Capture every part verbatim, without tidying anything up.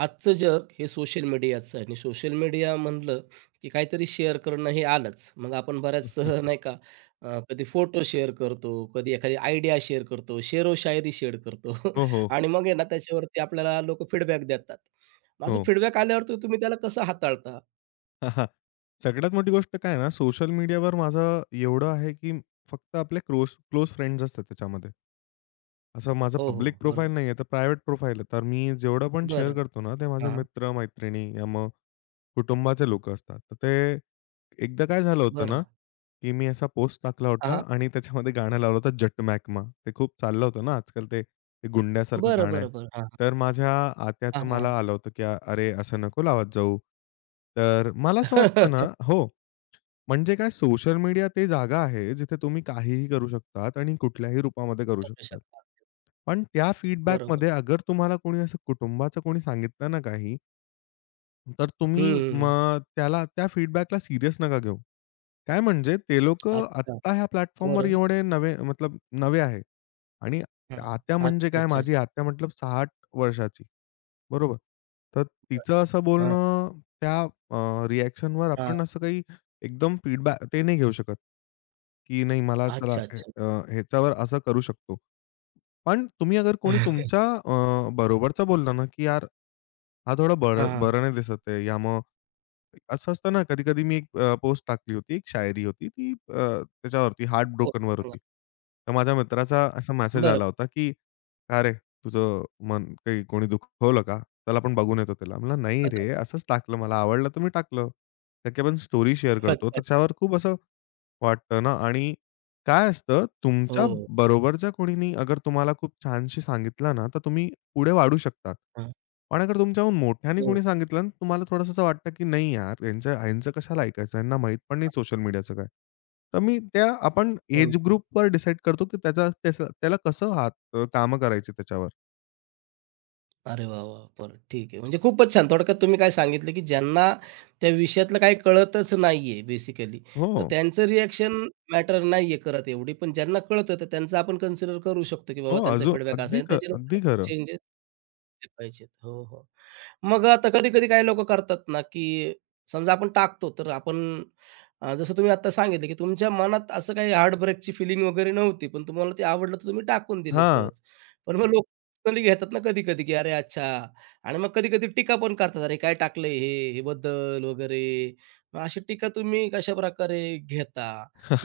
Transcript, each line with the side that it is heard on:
right: आजचं जग हे सोशल मीडियाचं आहे आणि सोशल मीडिया म्हणलं की काहीतरी शेअर करणं हे आलंच. मग आपण बऱ्याच अ, नाही का अ, कधी फोटो शेअर करतो, कधी एखादी आयडिया शेअर करतो, शेरो-शायरी शेअर करतो
left: हो, हो,
right: आणि मग आहे ना त्याच्यावरती आपल्याला लोकं फीडबॅक देतात. मग असं
left: हो.
right: फीडबॅक आल्यावरती तुम्ही त्याला कसं हाताळता?
left: सगळ्यात मोठी गोष्ट काय आहे ना, सोशल मीडियावर माझं एवढं आहे, की फक्त आपले क्लोज क्लोज फ्रेंड्स असतात त्याच्यामध्ये. असं माझं
right: हो,
left: पब्लिक
right: हो. बरोबर.
left: प्रोफाईल नाहीये, तर प्रायव्हेट प्रोफाईल आहे. तर मी जेवढं पण शेअर
right: बरं.
left: करतो ना, ते माझे
right: हां,
left: मित्र-मैत्रिणी या मग कुटुंबाचे लोकं असतात. तर ते एकदा काय झालं होतं ना,
right: बरं.
left: की मी असा पोस्ट टाकला होता
right: हां,
left: आणि त्याच्यामध्ये गाणं लावलं होतं "जट महकमा." ते खूप चाललं होतं ना आजकाल ते, ते गुंड्यासारखं
right: बरं,
left: गाणं आहे.
right: बरं, बरं. हां, हां.
left: तर माझ्या आत्याचं
right: हां,
left: मला आलं होतं, की "अरे, असं नको लावत जाऊ." तर मला असं वाटतं ना हो, म्हणजे काय सोशल मीडिया ते जागा आहे, जिथे तुम्ही काहीही करू शकतात आणि कुठल्याही रूपामध्ये करू
right: करू
left: शकतात.
right: शकता.
left: पण त्या
right: बरोबर.
left: फीडबॅकमध्ये अगर तुम्हाला कोणी असं कुटुंबाचं कोणी सांगितलं ना काही, तर तुम्ही
right: हं,
left: मग त्याला त्या फीडबॅकला सीरियस नका घेऊ. काय म्हणजे ते लोकं
right: अच्छा.
left: आत्ता ह्या प्लॅटफॉर्मवर
right: बरं.
left: एवढे नवे मतलब नवे आहे. आणि
right: हां.
left: आत्या म्हणजे
right: अच्छा,
left: काय
right: अच्छा, अच्छा.
left: माझी आत्या मतलब साठ वर्षाची, बरोबर. तर तिचं असं बोलणं त्या अ, रिएक्शनवर आपण असं काही एकदम फीडबॅक ते नाही घेऊ शकत, की नाही मला चला
right: अच्छा,
left: हे
right: अच्छा.
left: अ, ह्याच्यावर असं करू शकतो. पण तुम्ही अगर कोणी तुमच्या अ, बरोबरचा बोलला ना, की "यार, हा थोडा
right: हां,
left: बरं
right: हां.
left: बरं नाही दिसत आहे." या असं असतं ना, कधी-कधी मी एक पोस्ट टाकली होती, एक शायरी होती ती अ, त्याच्यावरती हार्ट
right: हो,
left: ब्रोकनवर
right: सांगा.
left: होती. तर माझ्या मित्राचा असा मेसेज
right: बरं.
left: आला होता, की "का रे, तुझं मन काही कोणी दुखवलं का? चल आपण बघून येतो त्याला." म्हटलं, "नाही रे, असंच टाकलं मला आवडलं तर मी टाकलं." कारण की आपण स्टोरी शेअर
right: अच्छा,
left: करतो
right: अच्छा.
left: त्याच्यावर खूप असं वाटतं ना आणि काय असतं तुमच्या
right: हो.
left: बरोबरच्या कोणीनी अगर तुम्हाला खूप छानशी सांगितलं ना, तर तुम्ही पुढे वाढू शकतात.
right: हां.
left: पण अगर तुमच्याहून मोठ्याने
right: हो,
left: कोणी सांगितलं ना, तुम्हाला थोडंसं असं वाटतं, की नाही यार, यांचं ह्यांचं कशाला ऐकायचं? यांना माहीत पण नाही सोशल मीडियाचं काय. तर मी त्या आपण
right: हो.
left: एज ग्रुपवर डिसाईड करतो, की त्याचा त्याचं त्याला कसं हात अ, कामं करायची त्याच्यावर.
right: अरे वाह, वाह! बरं ठीक आहे. म्हणजे खूपच छान. थोडक्यात तुम्ही काय सांगितलं, की ज्यांना त्या विषयातलं काही कळतच नाहीये बेसिकली, तर
left: हो,
right: त्यांचं रिएक्शन मॅटर नाहीये करत एवढी. पण ज्यांना कळतं, तर त्यांचं आपण कन्सिडर करू शकतो, की बाबा
left: हो.
right: त्यांचा
left: अजून
right: फीडबॅक असा
left: अगदी
right: आहे
left: ख
right: त्याच्यानुसार
left: अगदी खरं.
right: चेंजेस पाहिजेत. हो, हो. मग आता कधी-कधी काही लोकं करतात ना, की समजा आपण टाकतो, तर आपण अ, जसं तुम्ही आता सांगितलं, की तुमच्या मनात असं काही हार्ट ब्रेकची फीलिंग वगैरे नव्हती, पण तुम्हाला ते आवडलं, तर तुम्ही टाकून दिलं
left: हां.
right: सहज. पण मग कली घेतात ना कधी-कधी, की "अरे अच्छा!" आणि मग कधी-कधी टीका पण करतात, "अरे काय टाकलंय हे? हे बद्दल वगैरे." मग अशी टीका तुम्ही कशाप्रकारे घेता?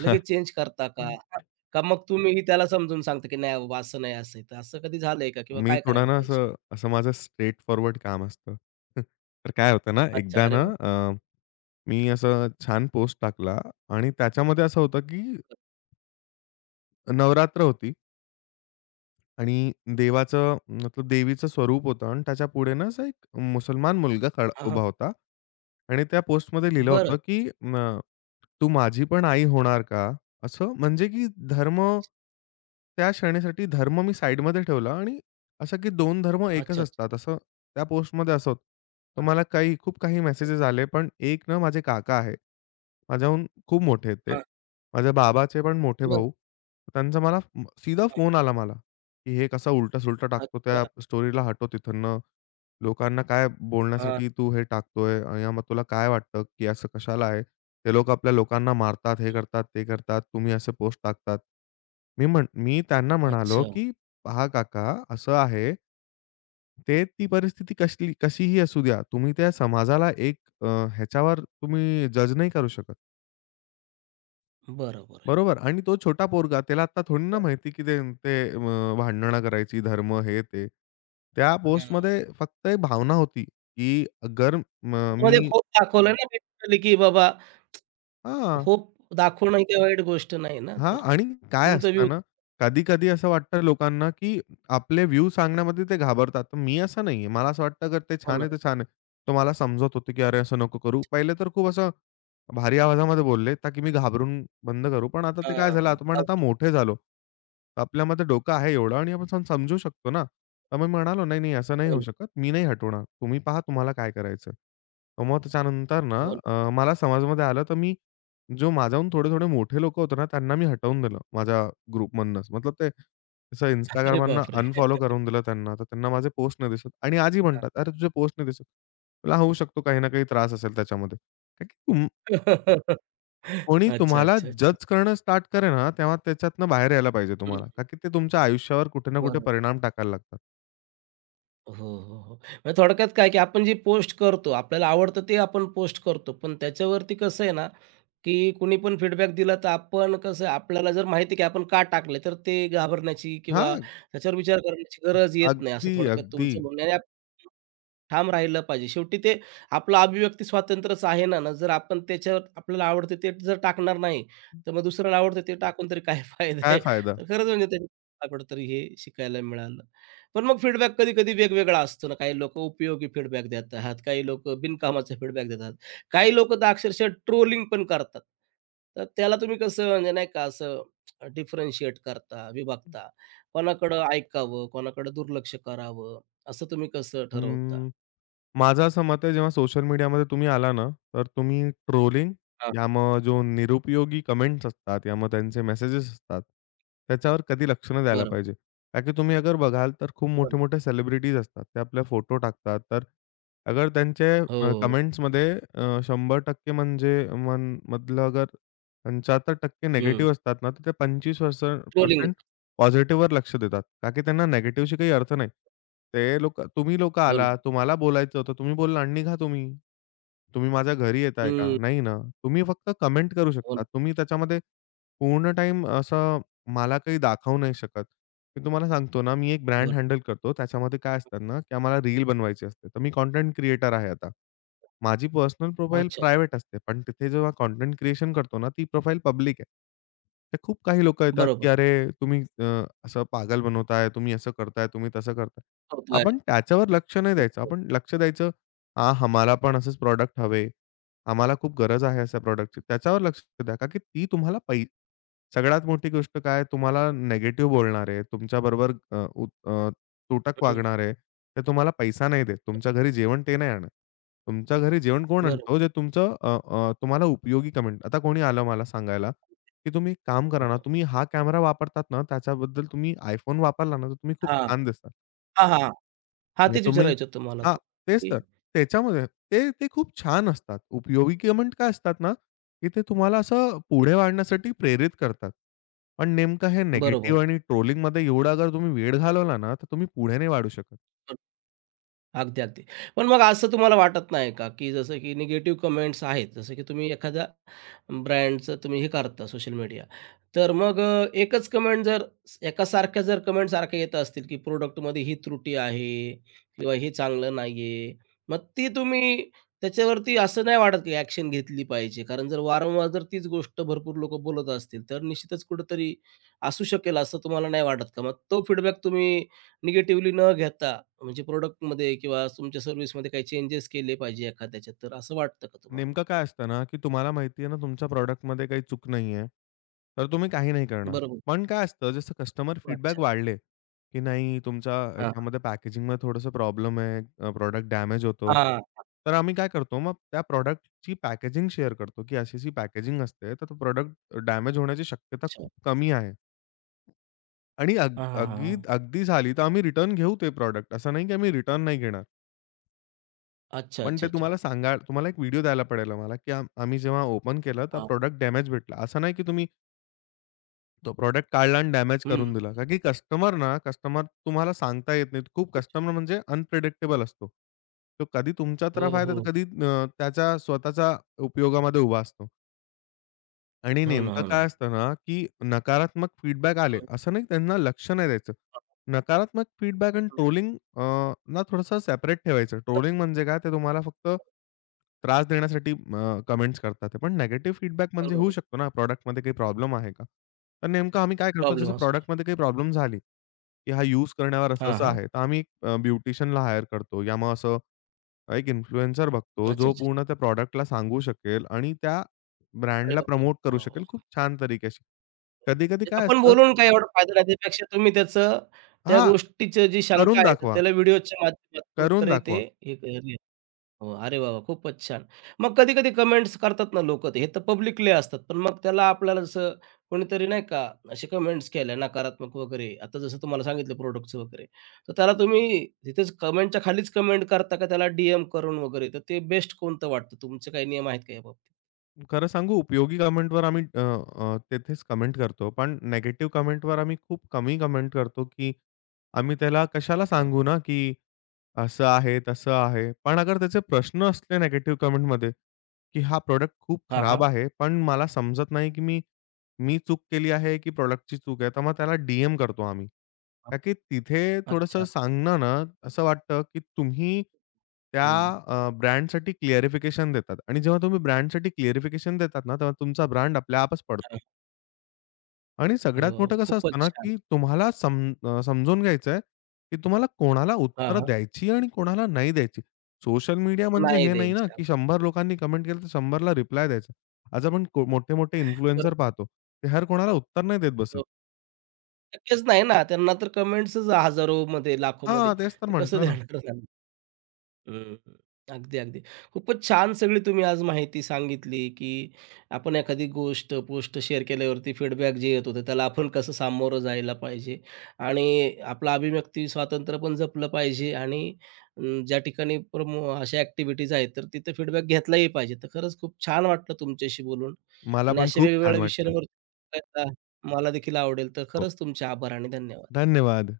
right: लगेच चेंज करता का? का मग तुम्हीही त्याला समजून सांगता, की "नाही बाबा असं नाही, असं आहे." तर असं कधी झालंय का? किंवा
left: मी
right: काय
left: थोडा
right: करायला
left: ना
right: पाहिजे?
left: असं असं माझं स्ट्रेट फॉरवर्ड काम असतं. तर काय होतं ना,
right: अच्छा.
left: एकदा
right: अरे
left: ना
right: वाह!
left: अ, मी असं छान पोस्ट टाकला आणि त्याच्यामध्ये असं होतं, की नवरात्र होती. आणि देवाचं मतलब देवीचं स्वरूप होतं आणि त्याच्यापुढे ना असा एक मुसलमान मुलगा खडा
right: हां,
left: उभा
right: हां.
left: होता. आणि त्या पोस्टमध्ये लिहिलं
right: बरं.
left: होतं, की अ, "तू माझी पण आई होणार का?" असं म्हणजे की धर्म
right: अच्छा.
left: त्या क्षणीसाठी धर्म मी साइडमध्ये ठेवला आणि असं की दोन धर्म एकच
right: अच्छा, अच्छा.
left: असतात असं त्या पोस्टमध्ये असं होतं. तर
right: हां.
left: मला काही खूप काही मेसेजेस आले. पण एक ना माझे काका आहे. माझ्याहून खूप मोठे आहेत ते.
right: हां.
left: माझ्या बाबाचे पण मोठे
right: बरं.
left: भाऊ. त्यांचा मला म- सीधा
right: हां.
left: फोन आला मला. की हे कसा उलटा-सुलटा टाकतो त्या
right: अच्छा.
left: स्टोरीला हटव तिथनं. लोकांना काय
right: हां.
left: बोलण्यासाठी तू हे टाकतोय? आणि मग तुला काय वाटतं की असं कशाला आहे? ते लोकं आपल्या लोकांना मारतात, हे
right: हं.
left: करतात, ते करतात. तुम्ही असे पोस्ट टाकतात. मी म्हण मी त्यांना म्हणालो
right: अच्छा.
left: की "पहा काका असं आहे" "ते ती परिस्थिती कसली कशीही असू द्या. तुम्ही त्या समाजाला एक अ, ह्याच्यावर तुम्ही जज नाही करू शकत."
right: बरोबर आहे.
left: बरोबर आणि तो छोटा पोरगा त्याला आता थोडी ना माहिती, की ते ते अ, भांडणं करायची, धर्म हे ते. त्या
right: हां.
left: पोस्टमध्ये फक्त एक भावना होती, की अगर म
right: त्याच्यामध्ये
left: मी
right: खोट दाखवलं ना बेसिकली, की बाबा
left: हां.
right: होप दाखवणं ही काही वाईट गोष्ट नाही ना,
left: हां.
right: तर
left: आणि काय
right: तुमचं व्ह्यू
left: असतं ना, कधी-कधी असं वाटतं लोकांना, की आपले व्ह्यू सांगण्यामध्ये ते घाबरतात. तर मी असं नाहीये. मला असं वाटतं अगर ते
right: हो
left: छान
right: ना.
left: आहे, तर छान आहे. तर मला समजत होते, की "अरे, असं नको करू." पहिले तर खूप असं भारी आवाजामध्ये बोलले, ताकी मी घाबरून बंद करू. पण आता ते काय झालं,
right: हां.
left: आपण आता
right: अगदी.
left: मोठे झालो. तर आपल्यामध्ये डोकं आहे एवढं आणि आपण समजू शकतो ना. तर मी म्हणालो, "नाही, नाही, असं नाही
right: हो
left: होऊ
right: ना,
left: शकत. मी नाही हटवणार. तुम्ही पहा तुम्हाला काय करायचंय." तर मग त्याच्यानंतर ना
right: हो ना.
left: अ, मला समजमध्ये आलं, तर मी जो माझ्याहून थोडे-थोडे मोठे लोकं होते ना, त्यांना मी हटवून दिलं माझ्या ग्रुपमधनंच. मतलब ते असं
right: अरे
left: Instagramवरनं
right: बापरे!
left: अनफॉलो करून दिलं त्यांना. तर त्यांना माझे पोस्ट नाही दिसत आणि आजही म्हणतात, "अरे, तुझे पोस्ट नाही दिसत." मला होऊ शकतो काही ना काही त्रास असेल त्याच्यामध्ये. का की तुम
right: हां.
left: कोणी
right: अच्छा,
left: तुम्हाला
right: अच्छा, अच्छा.
left: जज करणं स्टार्ट करेल ना, तेव्हा त्याच्यातनं बाहेर यायला पाहिजे
right: हं.
left: तुम्हाला. का की ते तुमच्या आयुष्यावर कुठे ना कुठे
right: बरं.
left: परिणाम टाकायला लागतात.
right: हो, हो, हो. म्हणजे थोडक्यात काय, की आपण जे पोस्ट करतो, आपल्याला आवडतं ते आपण पोस्ट करतो. पण त्याच्यावरती कसं आहे ना, की कुणी पण फीडबॅक दिला तर आपण कसं आहे, आपल्याला जर माहिती आहे, की आपण का टाकले, तर ते घाबरण्याची किंवा
left: हां,
right: त्याच्यावर विचार करण्याची गरज येत नाही, असं
left: अगदी,
right: थोडक्यात
left: अगदी.
right: तुमचं म्हणणं आहे. आणि आपण ठाम राहिलं पाहिजे. शेवटी ते आपलं अभिव्यक्ती स्वातंत्र्यच आहे ना, ना जर आपण त्याच्यावर आपल्याला आवडते ते जर टाकणार नाही, तर मग दुसऱ्याला आवडतं ते टाकून तरी काय फायदा
left: काय
right: आहे.
left: फायदा?
right: तर खरंच म्हणजे त्याच्याकडून तरी हे शिकायला मिळालं. पण मग फीडबॅक कधी कधी वेगवेगळा असतो ना काही लोक उपयोगी फीडबॅक देतात काही लोक बिनकामाचा फीडबॅक देतात काही लोक तर अक्षरशः ट्रोलिंग पण करतात तर त्याला तुम्ही कसं म्हणजे नाही का असं डिफरन्शिएट करता विभागता कोणाकडं ऐकावं कोणाकडं दुर्लक्ष करावं असं तुम्ही कसं ठरवता.
left: हं. माझं असं मत आहे जेव्हा सोशल मीडियामध्ये तुम्ही आला ना, तर तुम्ही ट्रोलिंग,
right: हा.
left: या मग जो निरुपयोगी कमेंट्स असतात, या मग त्यांचे मेसेजेस असतात, त्याच्यावर कधी लक्ष न द्यायला
right: बरं,
left: पाहिजे. कारण की तुम्ही अगर बघाल तर खूप
right: बरं.
left: मोठे-मोठे सेलिब्रिटीज असतात. ते आपले फोटो टाकतात. तर अगर त्यांचे अ,
right: हो,
left: कमेंट्समध्ये अ, शंभर टक्के म्हणजे मन मधलं अगर पंचाहत्तर टक्के
right: हम्म,
left: निगेटिव्ह असतात ना, तर ते
right: ट्रोलिंग,
left: पंचवीस टक्के पॉझिटिव्हवर लक्ष देतात. का की त्यांना निगेटिव्हशी काही अर्थ नाही. ते लोकं तुम्ही लोकं
right: हो ना,
left: आला, तुम्हाला बोलायचं होतं, तुम्ही बोलला आणि निघा तुम्ही. तुम्ही माझ्या घरी येताय का?
right: हम्म,
left: नाही ना. तुम्ही फक्त कमेंट करू
right: हो
left: शकता.
right: ना.
left: तुम्ही त्याच्यामध्ये पूर्ण टाईम असा मला काही दाखवू नाही शकत. मी तुम्हाला सांगतो ना, मी एक ब्रँड
right: बरं,
left: हँडल करतो. त्याच्यामध्ये काय असतात ना, की आम्हाला रील बनवायची असते. तर मी कंटेंट क्रिएटर आहे आता. माझी पर्सनल प्रोफाइल
right: अच्छा,
left: प्रायव्हेट असते. पण तिथे जेव्हा कंटेंट क्रिएशन करतो ना, ती प्रोफाइल पब्लिक आहे. तर खूप काही लोकं येतात, की
right: बरोबर,
left: "अरे, तुम्ही अ, असं पागल बनवताय, तुम्ही असं करताय, तुम्ही तसं करताय."
right: होत आहे.
left: आपण त्याच्यावर लक्ष नाही द्यायचं. आपण लक्ष द्यायचं, "हां, आम्हाला पण असेच प्रॉडक्ट हवे. आम्हाला खूप गरज आहे अशा प्रॉडक्टची." त्याच्यावर लक्ष द्या. का की ती तुम्हाला पै सगळ्यात मोठी गोष्ट काय तुम्हाला निगेटिव्ह बोलणार आहे, तुमच्याबरोबर अ, उत अ, तुटक
right: हम्म.
left: वागणार आहे, ते तुम्हाला पैसा नाही देत. तुमच्या घरी जेवण ते नाही आणत. तुमच्या घरी जेवण कोण
right: बरं.
left: आणतो? जे तुमचं अ, अ, तुम्हाला उपयोगी कमेंट आता कोणी आलं मला सांगायला, की तुम्ही एक काम
right: हो,
left: करा ना,
right: हो.
left: तुम्ही हा कॅमेरा वापरतात ना, त्याच्याबद्दल तुम्ही iPhone वापरला ना, तर तुम्ही खूप
right: हा,
left: छान दिसतात.
right: हा, हा, हां,
left: म्हणजे
right: तेच
left: तुम्ही
right: विचारायचं होतं मला
left: हां,
right: तो,
left: तेच
right: की
left: तर. त्याच्यामध्ये ते ते खूप छान असतात. उपयोगी कमेंट काय असतात ना, की ते तुम्हाला असं पुढे वाढण्यासाठी प्रेरित करतात. पण नेमकं हे
right: बरोबर.
left: निगेटिव्ह आणि ट्रोलिंगमध्ये एवढा जर तुम्ही वेळ घालवला ना, तर तुम्ही पुढे नाही वाढू शकत.
right: अगदी, अगदी. पण मग असं तुम्हाला वाटत नाही का, की जसं की निगेटिव्ह कमेंट्स आहेत, जसं की तुम्ही एखाद्या ब्रँडचं तुम्ही हे करता सोशल मीडिया, तर मग अ, एकच कमेंट जर स- एकासारख्या जर कमेंट सारख्या येत असतील, की प्रोडक्टमध्ये ही त्रुटी आहे किंवा हे चांगलं नाहीये, मग ती तुम्ही त्याच्यावरती असं नाही वाटत की ॲक्शन घेतली पाहिजे? कारण जर वारंवार जर तीच गोष्ट भरपूर लोकं बोलत असतील, तर निश्चितच कुठेतरी असू शकेल असं तुम्हाला नाही वाटत का? मग तो फीडबॅक तुम्ही निगेटिव्हली न घेता, म्हणजे प्रॉडक्टमध्ये किंवा तुमच्या सर्व्हिसमध्ये काही चेंजेस केले पाहिजे एखाद्याच्या, तर असं वाटतं का तुम्हाला मग?
left: नेमकं काय असतं ना, की तुम्हाला माहिती आहे ना, तुमच्या प्रॉडक्टमध्ये काही चूक नाही आहे. तर तुम्ही काही नाही करणार.
right: बरोबर.
left: पण काय असतं, जसं कस्टमर फीडबॅक
right: अच्छा.
left: वाढले, की नाही तुमच्या
right: हां,
left: ह्याच्यामध्ये पॅकेजिंगमध्ये थोडंसं प्रॉब्लेम आहे, प्रॉडक्ट डॅमेज होतो.
right: हां.
left: तर आम्ही काय करतो, मग त्या प्रॉडक्टची पॅकेजिंग शेअर करतो, की अशी-अशी पॅकेजिंग असते, तर तो प्रॉडक्ट डॅमेज होण्याची शक्यता
right: अच्छा.
left: खूप कमी आहे आणि अग
right: हां, हां, हां,
left: अगदी
right: हां.
left: अगदी झाली, तर आम्ही रिटर्न घेऊ ते प्रॉडक्ट. असं नाही की आम्ही रिटर्न नाही घेणार.
right: अच्छा,
left: पण
right: अच्छा,
left: ते
right: अच्छा.
left: तुम्हाला सांगा तुम्हाला एक व्हिडिओ द्यायला पडेल आम्हाला, की आम आम्ही जेव्हा ओपन केलं तर
right: हां.
left: प्रोड़क्ट डॅमेज भेटला. असं नाही की तुम्ही तो प्रॉडक्ट काढला आणि डॅमेज
right: हं.
left: करून दिला. का की कस्टमर ना, कस्टमर तुम्हाला सांगता येत नाही. खूप कस्टमर म्हणजे अनप्रेडिक्टेबल असतो. तो कधी तुमच्या
right: हो,
left: तरफ
right: हो,
left: आहे, तर
right: हो.
left: कधी अ, त्याच्या स्वतःच्या उपयोगामध्ये उभा असतो. आणि
right: हो ना,
left: नेमकं
right: हो
left: काय
right: ना.
left: असतं ना, की नकारात्मक फीडबॅक आले,
right: हं.
left: असं नाही त्यांना लक्ष नाही द्यायचं. नकारात्मक फीडबॅक आणि ट्रोलिंग ना थोडंसं सेपरेट ठेवायचं. ट्रोलिंग म्हणजे काय, ते तुम्हाला फक्त त्रास देण्यासाठी अ, कमेंट्स करतात ते. पण निगेटिव्ह फीडबॅक म्हणजे होऊ शकतो ना, प्रॉडक्टमध्ये काही प्रॉब्लेम आहे का? तर नेमकं आम्ही काय करतो,
right: प्रॉब्लेम
left: जसं
right: असू शकतो.
left: प्रॉडक्टमध्ये काही प्रॉब्लेम झाली, की हा यूज करण्यावर
right: हां,
left: असं-असं
right: हां.
left: आहे. तर आम्ही एक अ, ब्युटिशियनला हायर करतो या मग असं एक इन्फ्लुएन्सर बघतो,
right: अच्छा,
left: जो
right: अच्छा.
left: पूर्ण त्या प्रॉडक्टला सांगू शकेल आणि त्या
right: अरे
left: ब्रँडला
right: वाह,
left: प्रमोट करू
right: वाह,
left: शकेल
right: वाह!
left: खूप छान तरीक्याशी. कधी-कधी
right: म्हणजे
left: काय
right: आपण
left: असतं
right: बोलून काही एवढा फायदा नाही, त्यापेक्षा तुम्ही त्याचं त्या
left: हां,
right: गोष्टीचं जी शंका
left: करून
right: आहे, तर
left: दाखवा,
right: त्याला व्हिडिओच्या माध्यमातून
left: करून
right: तरी ते
left: दाखवा.
right: हे हो, अरे वाह! वाह! खूपच छान. मग कधी-कधी कमेंट्स करतात ना लोकं, हे तर पब्लिकली असतात. पण मग त्याला आपल्याला जसं कोणीतरी नाही का असे कमेंट्स केल्या नकारात्मक वगैरे, आता जसं तुम्हाला सांगितलं प्रोडक्टचं वगैरे, तर त्याला तुम्ही तिथेच कमेंटच्या खालीच कमेंट करता का त्याला डी-एम करून वगैरे, तर ते बेस्ट कोणतं वाटतं? तुमचे काही नियम आहेत का याबाबतीत?
left: खरं सांगू उपयोगी कमेंटवर आम्ही अ, अ, तेथेच कमेंट करतो. पण निगेटिव्ह कमेंटवर आम्ही खूप कमी कमेंट करतो, की आम्ही त्याला कशाला
right: हां.
left: सांगू ना, की असं आहे, तसं आहे. पण अगर त्याचे प्रश्न असले निगेटिव्ह कमेंटमध्ये, की हा प्रॉडक्ट खूप
right: हां,
left: खराब
right: हां.
left: आहे, पण मला समजत नाही, की मी मी चूक केली आहे, की प्रॉडक्टची चूक आहे. तर मग त्याला डी-एम करतो आम्ही. का की तिथे थोडंसं
right: अच्छा.
left: सांगणं ना, असं वाटतं, की तुम्ही त्या
right: हं.
left: अ, ब्रँडसाठी क्लिअरिफिकेशन देतात आणि जेव्हा तुम्ही ब्रँडसाठी क्लिअरिफिकेशन देतात ना, तेव्हा तुमचा ब्रँड आपल्या आपच पडतो. आणि
right: अरे
left: सगळ्यात
right: वाह!
left: मोठं
right: वाह!
left: कसं
right: खूपच
left: असतं ना,
right: छान.
left: की तुम्हाला सम अ, समजून घ्यायचं आहे, की तुम्हाला कोणाला
right: हां,
left: उत्तरं
right: हां.
left: द्यायची आणि कोणाला नाही द्यायची. सोशल मीडिया म्हणजे
right: नाही
left: हे नाही ना,
right: द्यायची.
left: की शंभर लोकांनी कमेंट केलं तर शंभरला रिप्लाय द्यायचा. आज आपण को मोठे-मोठे इन्फ्लुएन्सर पाहतो. ते हर कोणाला उत्तर नाही देत बसत.
right: हो. शक्यच नाही ना. त्यांना तर कमेंट्सच हजारोमध्ये,
left: हां,
right: लाखोमध्ये.
left: तेच तर
right: ते कसं
left: म्हणतोय ना.
right: देणार त्यांना? हं, अगदी, अगदी. खूपच छान सगळी तुम्ही आज माहिती सांगितली, की आपण एखादी गोष्ट पोस्ट शेअर केल्यावरती फीडबॅक जे येत होतं, त्याला आपण कसं सामोरं जायला पाहिजे आणि आपलं अभिव्यक्ती स्वातंत्र्य पण जपलं पाहिजे आणि अं, ज्या ठिकाणी प्रमो अशा ॲक्टिव्हिटीज आहेत, तर तिथे फीडबॅक घेतलाही पाहिजे. तर खरंच खूप छान वाटलं तुमच्याशी बोलून
left: मला
right: आणि
left: पण
right: अशा
left: खूप
right: वेगवेगळ्या
left: छान वाटलं.
right: विषयांवर मला देखील आवडेल. तर
left: हो,
right: खरंच तुमचे आभार आणि धन्यवाद.
left: धन्यवाद.